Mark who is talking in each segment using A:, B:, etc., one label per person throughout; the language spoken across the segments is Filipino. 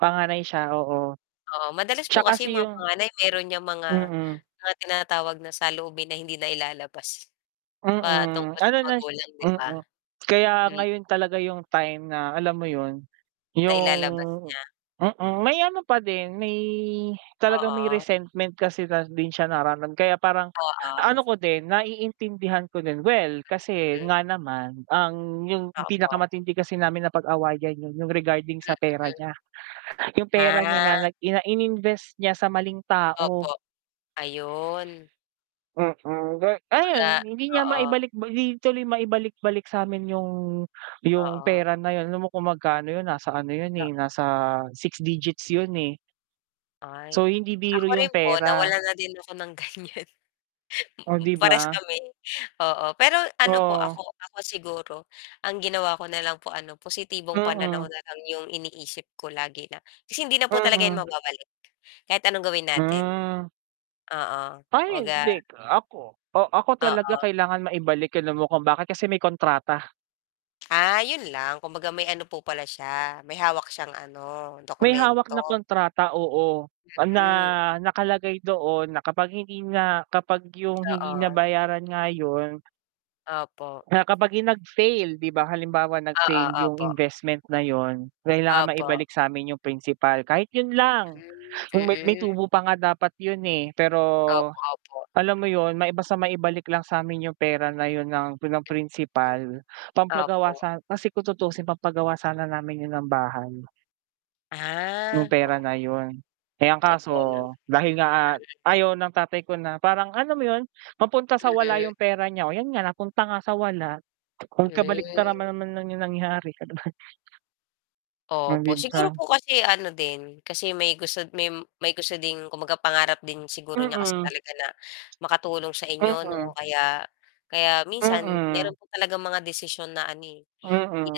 A: Panganay siya oo.
B: Oo, madalas
A: Siya
B: po kasi 'yung
A: kasi
B: mga
A: 'yung
B: panganay meron 'yang mga
A: mm.
B: mga tinatawag na saloobin na hindi nailalabas,
A: Mm.
B: patungkol sa
A: Ano na siya
B: magulang 'di ba?
A: mm. Kaya
B: Hmm.
A: ngayon talaga 'yung time na, alam mo 'yun 'yung
B: Nailalabas niya.
A: mm, may ano pa din, may talagang may
B: Oo.
A: resentment kasi na din siya nararam kaya parang, ang ano
B: Oo.
A: ko din naiintindihan ko din. Well kasi
B: Hmm.
A: nga naman ang 'yung
B: Opo.
A: pinakamatindi kasi namin napag-awayan 'yan 'yung regarding sa pera
B: Mm.
A: niya. 'Yung pera
B: Ah.
A: niya na nag ina ininvest niya sa maling tao.
B: Opo, ayun.
A: Mm, ga ayon
B: Kumbaga
A: hindi niya
B: oo.
A: maibalik bali hindi tuloy maibalik-balik sa'min 'yung 'yung
B: Oo.
A: pera na 'yun. Alam mo kung magkano 'yun, nasa ano 'yun
B: To
A: eh, nasa 6 digits 'yun eh.
B: Ay
A: So, hindi
B: ako
A: biro 'yung
B: rin po
A: pera.
B: nawalan na din ako ng ganiyan,
A: Oh 'di
B: parehas
A: ba?
B: kami oo. Pero ano po
A: Oo.
B: ako ako siguro ang ginawa ko na lang po ano positibong pananaw
A: Mhm.
B: na lang 'yong iniisip ko lagi na kasi hindi na po talaga 'yan
A: Mhm.
B: mababalik, kahit anong gawin natin.
A: Hmm.
B: Oo,
A: Ay
B: kumbaga
A: hindi ako. Oh ako talaga
B: Oo.
A: kailangan maibalik, alam mo kung bakit kasi may kontrata.
B: Ah 'yon lang kumbaga may ano po pala siya, may hawak siyang ano,
A: May hawak
B: dokumento.
A: na kontrata, oo. Na
B: Mm.
A: nakalagay doon na kapag hindi na kapag 'yung hindi
B: Oo.
A: nabayaran nga 'yun
B: Opo.
A: na kapag 'yung nag-fail, 'di ba, halimbawa
B: Oo,
A: nag-fail 'yung
B: opo.
A: investment na 'yun, kailangan
B: Opo.
A: maibalik sa'min 'yung principal. Kahit 'yun
B: Hmm,
A: lang, kung may may
B: mm.
A: tubo pa nga dapat 'yun, eh, pero
B: Opo, opo.
A: alam mo 'yun, may basta maibalik lang sa'min 'yung pera na 'yun ng
B: Mm,
A: pinam-principal, pampagawa
B: opo.
A: sa kasi kung tutusin pampagawa sana namin 'yun ng bahay 'yung
B: Ah.
A: pera na 'yun. Eh ang kaso,
B: Totoo naman.
A: dahil nga
B: Mm.
A: ayaw ng tatay ko na parang, alam mo 'yun, mapunta sa wala 'yung
B: Mm.
A: pera niya, oh 'yan nga napunta nga sa wala, kung
B: Hmm.
A: kabaliktaran man naman 'yung nangyari. [unintelligible]
B: Opo, siguro
A: Mangibsa.
B: po kasi ano din, kasi may gusto may may gusto din kumbaga pangarap din siguro niya kasi
A: Mm.
B: talaga na makatulong sa inyo,
A: Mhm.
B: 'no, kaya kaya minsan
A: Mm.
B: meron po talagang mga desisyon na ano hindi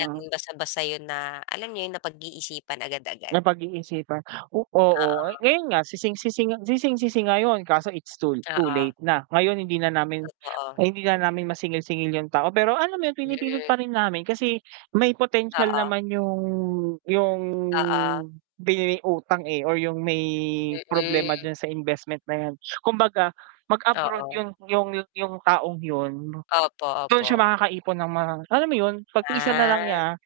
B: natin basta-basta 'yon na, alam niyo 'yon, napag-iisipan agad-agad.
A: Napag-iisipan oo,
B: Oo.
A: ngayon nga sising-sisi nga sising-sisi ngayon, kaso it's too too late
B: Oo.
A: na. Ngayon hindi na namin
B: Totoo.
A: hindi na namin masingil-singil 'yung tao, pero alam mo 'yun pinipilit
B: Mm.
A: pa rin namin kasi may potensyal
B: Oo.
A: naman 'yung 'yung
B: Oo.
A: binigay utang, eh, or 'yung may problema
B: Mm.
A: dun sa investment na 'yan. Kumbaga mag-abroad
B: Oo.
A: 'yun 'yung 'yung taong 'yun,
B: Opo,
A: dun siya
B: opo.
A: makakaipon ng mga alam mo 'yun, pagtiisan na lang
B: Ah.
A: niya.